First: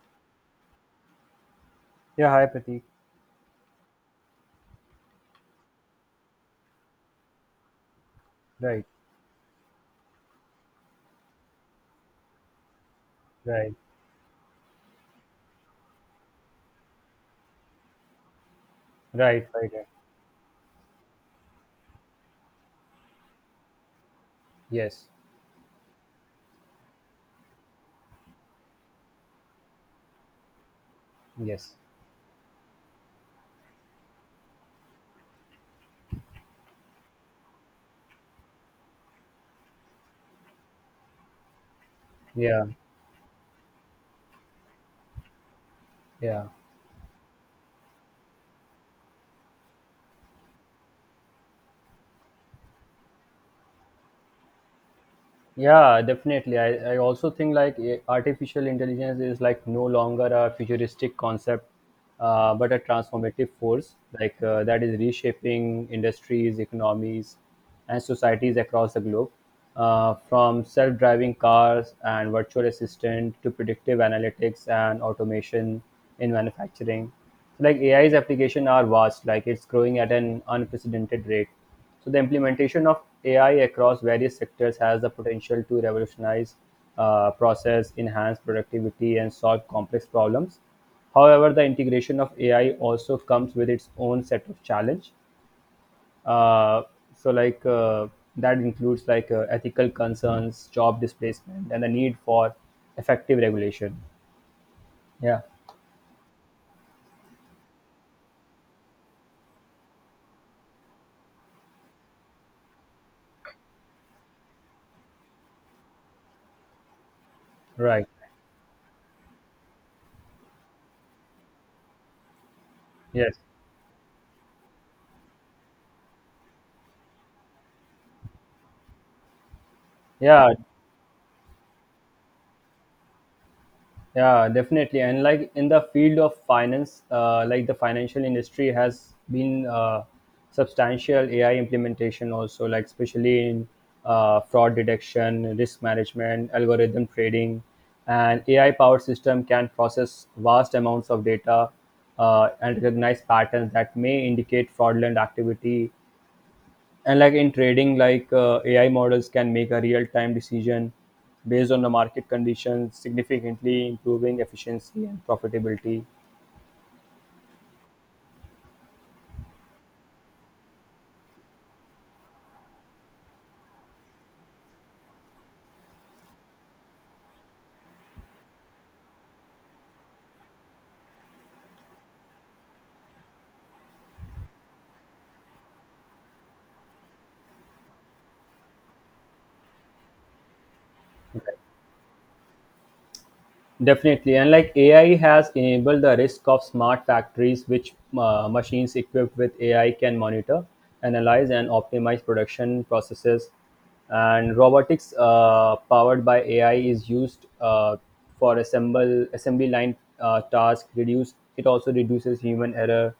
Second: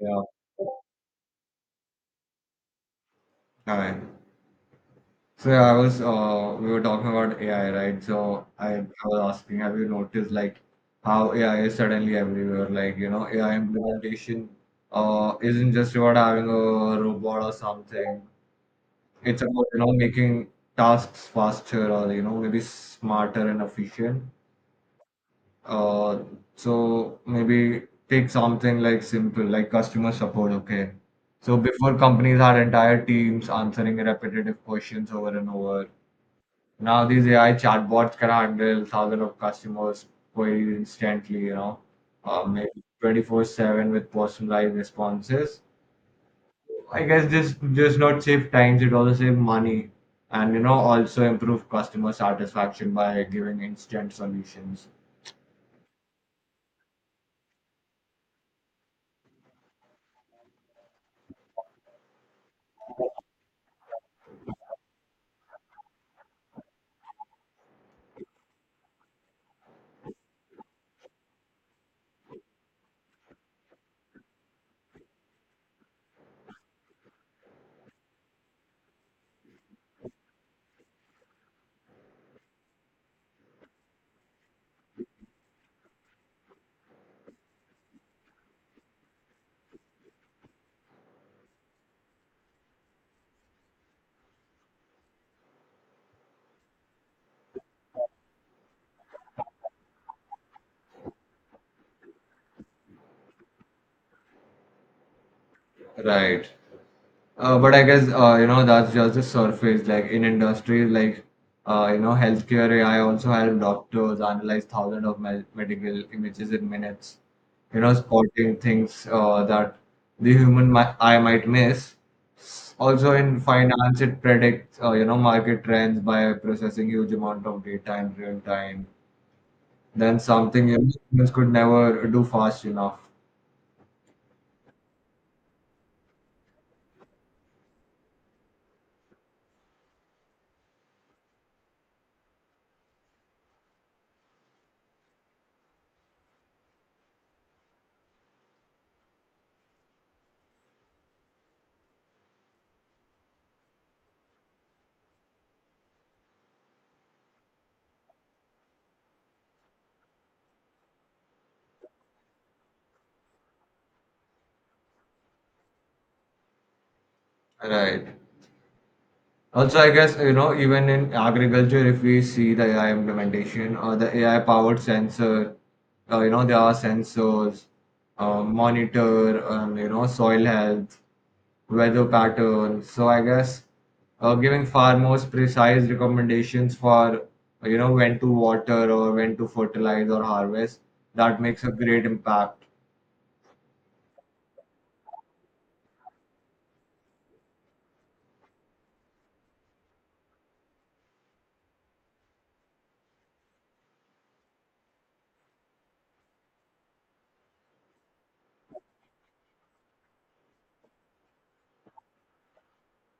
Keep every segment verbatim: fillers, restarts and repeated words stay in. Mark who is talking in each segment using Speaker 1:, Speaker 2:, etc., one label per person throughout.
Speaker 1: Yeah.
Speaker 2: Yeah, hi Pratik.
Speaker 1: Hi. So yeah, I was uh, we were talking about A I, right? So I,
Speaker 2: Right,
Speaker 1: I was asking, have you noticed like how A I is suddenly everywhere? Like, you know, A I
Speaker 2: right,
Speaker 1: implementation uh isn't just about having a robot or something. It's
Speaker 2: right,
Speaker 1: about,
Speaker 2: right,
Speaker 1: you
Speaker 2: right.
Speaker 1: know, making tasks faster or, you know, maybe smarter and efficient.
Speaker 2: Yes,
Speaker 1: Uh, so maybe take something like simple, like customer support, okay? So
Speaker 2: yes.
Speaker 1: before, companies had entire teams answering repetitive questions over and over. Now these A I chatbots can handle thousands of customers queries instantly, you know, uh,
Speaker 2: Yeah,
Speaker 1: maybe twenty four seven with personalized responses.
Speaker 2: yeah.
Speaker 1: I guess this just not save times, it also save money and you know also improve customer satisfaction by giving instant solutions.
Speaker 2: Yeah, definitely. I, I also think like eh, artificial intelligence is like no longer a futuristic concept, uh, but a transformative force like uh, that is reshaping industries, economies, and societies across the globe. Uh, from self-driving cars and virtual assistant to predictive analytics and automation in manufacturing, like A I's application are vast. Like it's growing at an unprecedented rate, so the implementation of A I across various sectors has the potential to revolutionize uh, process, enhance productivity, and solve complex problems. However, the integration of A I also comes with its own set of challenge. Uh, so, like uh, that includes like uh, ethical concerns, job displacement, and the need for effective regulation. Yeah.
Speaker 1: Right. Uh, but I guess uh, you know that's just the surface. Like in industries like uh, you know healthcare, A I also help doctors analyze thousands of me- medical images in minutes. You know,
Speaker 2: Right.
Speaker 1: spotting things uh, that the human mi- eye might miss. Also
Speaker 2: Yes.
Speaker 1: in finance, it predicts uh, you know market trends by processing huge amount of data in real time. Then
Speaker 2: Yeah.
Speaker 1: something, you know, humans could never do fast enough.
Speaker 2: Yeah. definitely. And like in the field of finance, uh, like the financial industry has been uh, substantial A I implementation also, like especially in uh, fraud detection, risk management, algorithm trading, and A I powered system can process vast amounts of data uh, and recognize patterns that may indicate fraudulent activity. And like in trading, like uh, AI models can make a real time decision based on the market conditions, significantly improving efficiency and profitability.
Speaker 1: Right. Also, I guess, you know, even in agriculture, if we see the A I implementation or the A I powered sensor, uh, you know, there are sensors, uh, monitor, um, you know, soil health, weather patterns. So, I guess uh, giving far more precise recommendations for, you know, when to water or when to fertilize or harvest, that makes a great impact.
Speaker 2: Definitely. And like AI has enabled the risk of smart factories, which uh, machines equipped with AI can monitor, analyze, and optimize production processes. And robotics uh, powered by AI is used uh, for assemble assembly line uh, task reduce it also reduces human error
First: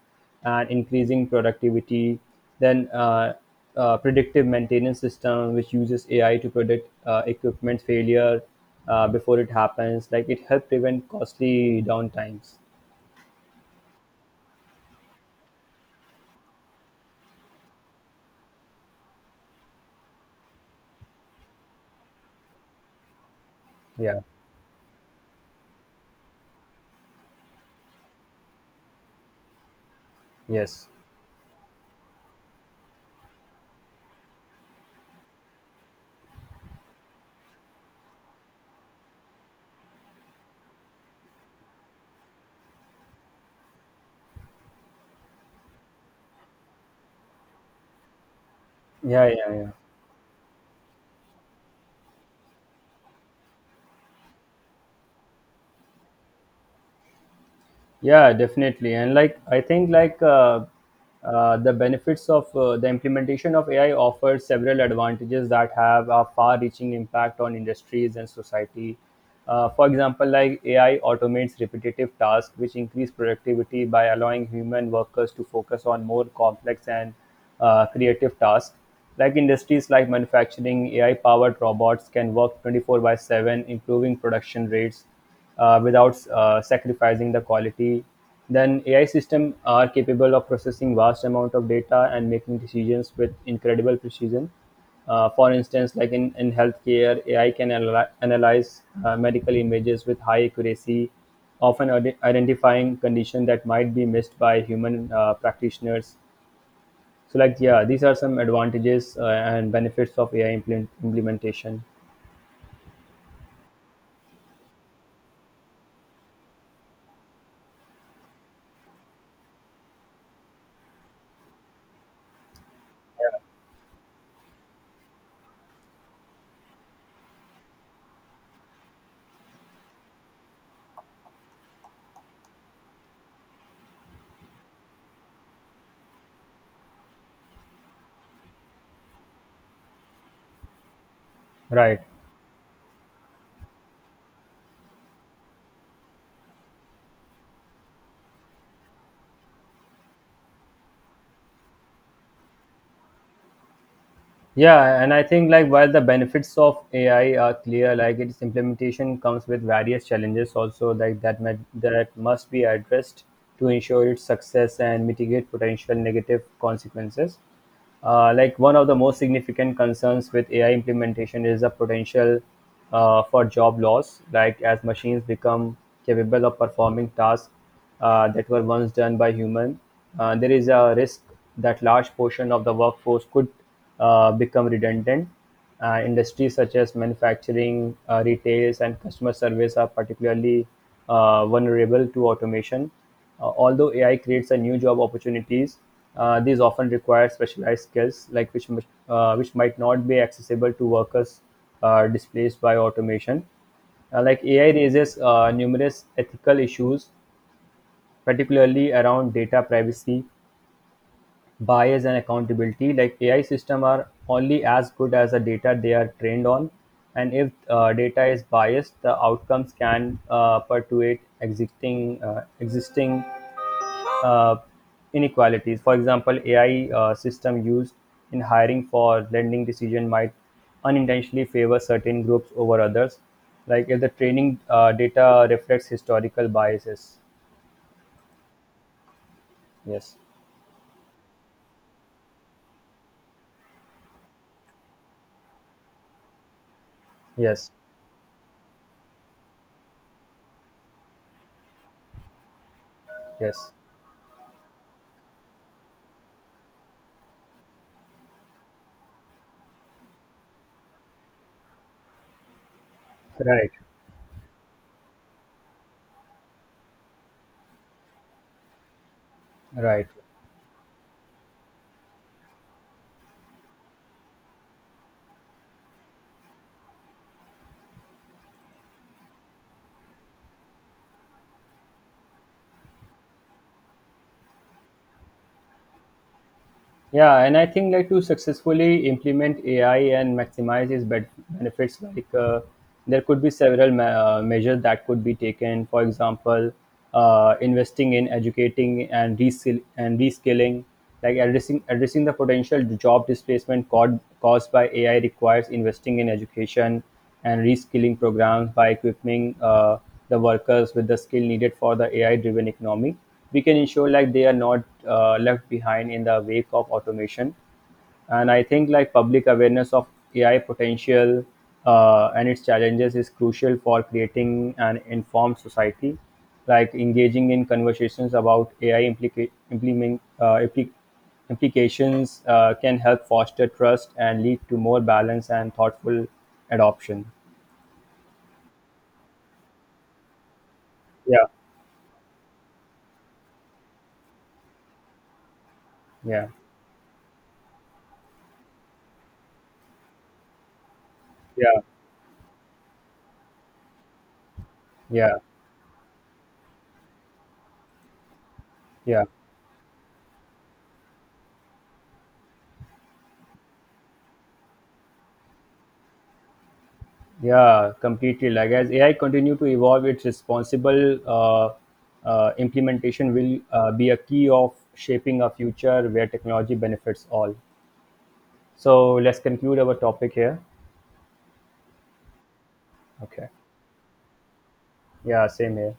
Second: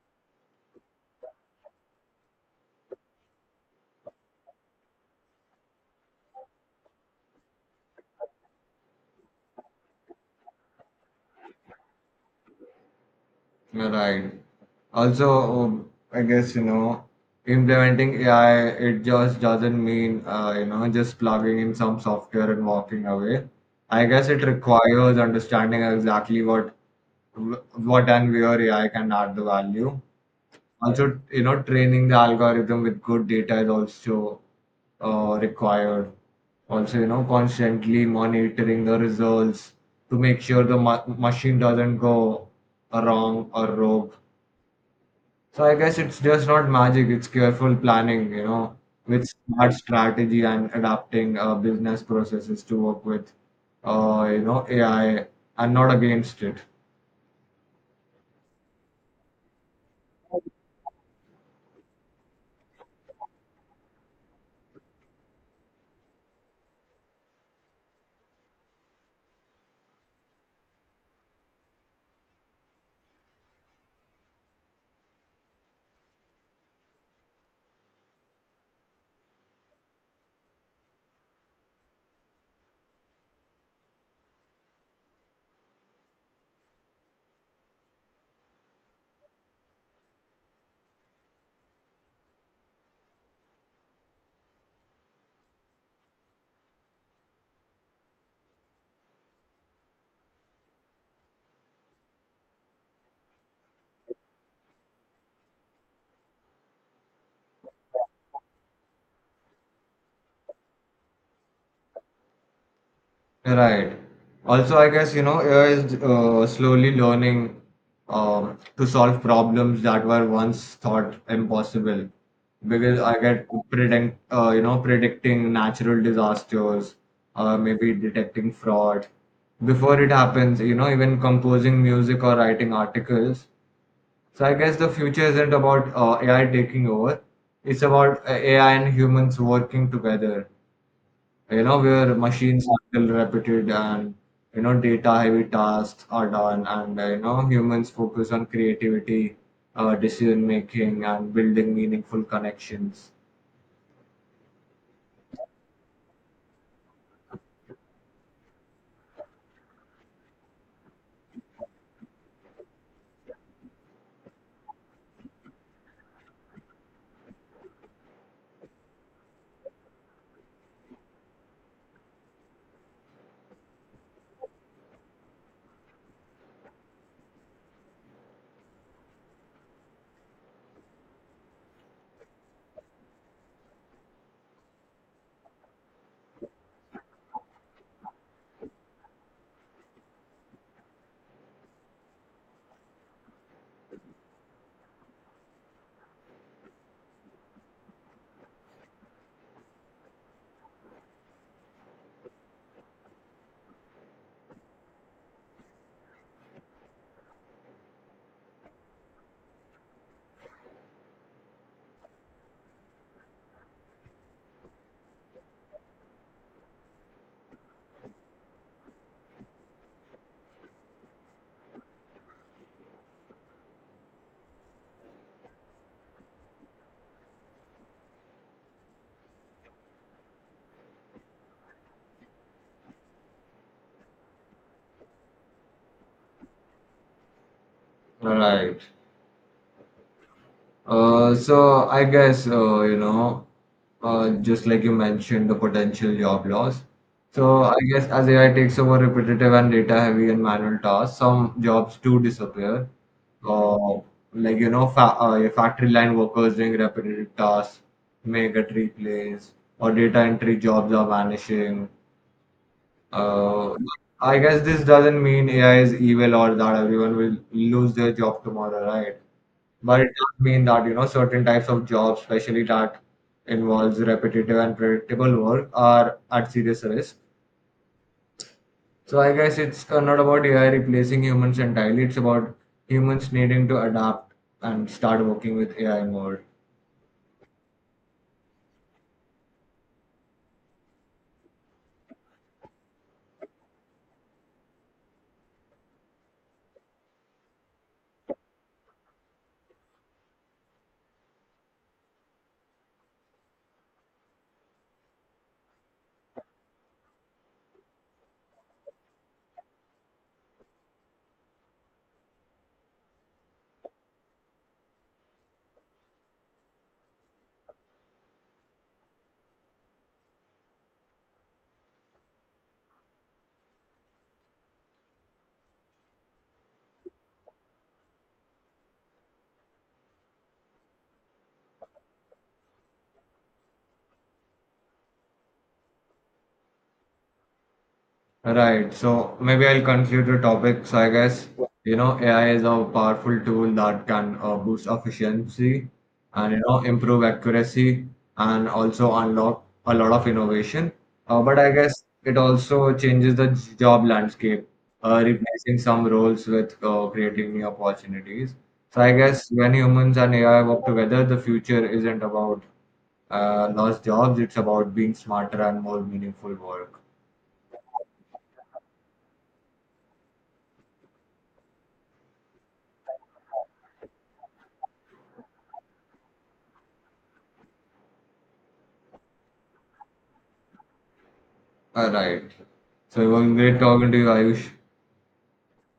Speaker 2: and increasing productivity. Then uh, uh, predictive maintenance system, which uses A I to predict uh, equipment failure uh, before it happens. Like it helps prevent costly downtimes.
Speaker 1: Right. Also, um, I guess, you know, implementing A I, it just doesn't mean, uh, you know, just plugging in some software and walking away. I
Speaker 2: Yeah.
Speaker 1: guess it requires understanding exactly what wh- what and where A I can add the value.
Speaker 2: Yes.
Speaker 1: Also, you know, training the algorithm with good data is also uh, required. Also, you know, constantly monitoring the results to make sure the ma- machine doesn't go wrong or rogue. So I guess it's just not magic, it's careful planning, you know,
Speaker 2: Yeah.
Speaker 1: with
Speaker 2: Yeah. Yeah.
Speaker 1: smart strategy and adapting uh, business processes to work with, uh, you know, A I and not against it.
Speaker 2: Yeah, definitely. And like I think like uh, uh, the benefits of uh, the implementation of AI offers several advantages that have a far reaching impact on industries and society. Uh, for example, like AI automates repetitive tasks which increase productivity by allowing human workers to focus on more complex and uh, creative tasks. Like industries like manufacturing, AI powered robots can work twenty four by seven, improving production rates uh, without uh, sacrificing the quality. Then A I systems are capable of processing vast amount of data and making decisions with incredible precision. Uh, for instance, like in, in healthcare, A I can analy- analyze uh, medical images with high accuracy, often ide- identifying condition that might be missed by human uh, practitioners. So, like, yeah, these are some advantages uh, and benefits of A I implement- implementation.
Speaker 1: Right. Also, I guess, you know, A I is uh, slowly learning, um, to solve problems that were once thought impossible. Because I get predict, uh, you know, predicting natural disasters, uh, maybe detecting fraud before it happens, you know, even composing music or writing articles. So I guess the future isn't about uh, A I taking over. It's about uh, A I and humans working together, like, you know,
Speaker 2: Right.
Speaker 1: where machines handle repeated and, you know, data heavy tasks are done, and uh, you know, humans focus on creativity, uh, decision making, and building meaningful connections.
Speaker 2: Yeah, and I think like while the benefits of A I are clear, like its implementation comes with various challenges also, like that might, that must be addressed to ensure its success and mitigate potential negative consequences. Uh, like one of the most significant concerns with A I implementation is the potential uh, for job loss. Like as machines become capable of performing tasks uh, that were once done by human, uh, there is a risk that large portion of the workforce could uh, become redundant. Uh, industries such as manufacturing, uh, retail, and customer service are particularly uh, vulnerable to automation. Uh, although A I creates a new job opportunities, uh, these often require specialized skills, like which uh, which might not be accessible to workers uh, displaced by automation. Uh, Like A I raises uh, numerous ethical issues, particularly around data privacy, bias, and accountability. Like A I systems are only as good as the data they are trained on, and if uh, data is biased, the outcomes can uh, perpetuate existing uh, existing uh, inequalities. For example, A I uh, system used in hiring for lending decision might unintentionally favor certain groups over others, like if the training uh, data reflects historical biases.
Speaker 1: Right.
Speaker 2: Yes,
Speaker 1: Uh, so I guess, uh, you know, uh, just like you mentioned, the potential job loss. So
Speaker 2: yes,
Speaker 1: I guess as A I takes over repetitive and data-heavy and manual tasks, some jobs do disappear.
Speaker 2: yes.
Speaker 1: Uh, like you know, fa uh, your factory line workers doing repetitive tasks may get replaced, or data entry jobs are vanishing.
Speaker 2: Right,
Speaker 1: Uh, I guess this doesn't mean A I is evil or that everyone will lose their job tomorrow, right? But it
Speaker 2: right.
Speaker 1: does mean that, you know, certain types of jobs, especially that involves repetitive and predictable work, are at serious risk. So I guess it's uh, not about A I replacing humans entirely. It's about humans needing to adapt and start working with A I more.
Speaker 2: Yeah, and I think like to successfully implement A I and maximize its ben- benefits, like uh, there could be several ma- uh, measures that could be taken. For example, uh, investing in educating and reskill and reskilling, like addressing addressing the potential job displacement caused caused by A I requires investing in education and reskilling programs. By equipping uh, the workers with the skill needed for the A I-driven economy, we can ensure like they are not uh, left behind in the wake of automation. And I think like public awareness of AI potential uh, and its challenges is crucial for creating an informed society. Like engaging in conversations about AI implica- implement, uh, impli- implications uh, can help foster trust and lead to more balanced and thoughtful adoption.
Speaker 1: Right. So maybe I'll conclude the topic. So I
Speaker 2: Yeah,
Speaker 1: guess, you know, A I is a powerful tool that can uh, boost efficiency
Speaker 2: yeah,
Speaker 1: and, you know, improve accuracy and also unlock a lot of innovation. Uh, but I
Speaker 2: yeah,
Speaker 1: guess it also changes the j- job landscape, uh,
Speaker 2: yeah,
Speaker 1: replacing some roles with uh, creating new opportunities. So I
Speaker 2: yeah.
Speaker 1: guess when humans and A I work together, the future isn't about uh, lost jobs, it's about being smarter and more meaningful work.
Speaker 2: Yeah, completely. Like as A I continue to evolve, its responsible uh, uh, implementation will uh, be a key of shaping a future where technology benefits all. So let's conclude our topic here.
Speaker 1: Alright. So it
Speaker 2: Okay.
Speaker 1: was great talking to you, Ayush.
Speaker 2: Yeah, same here.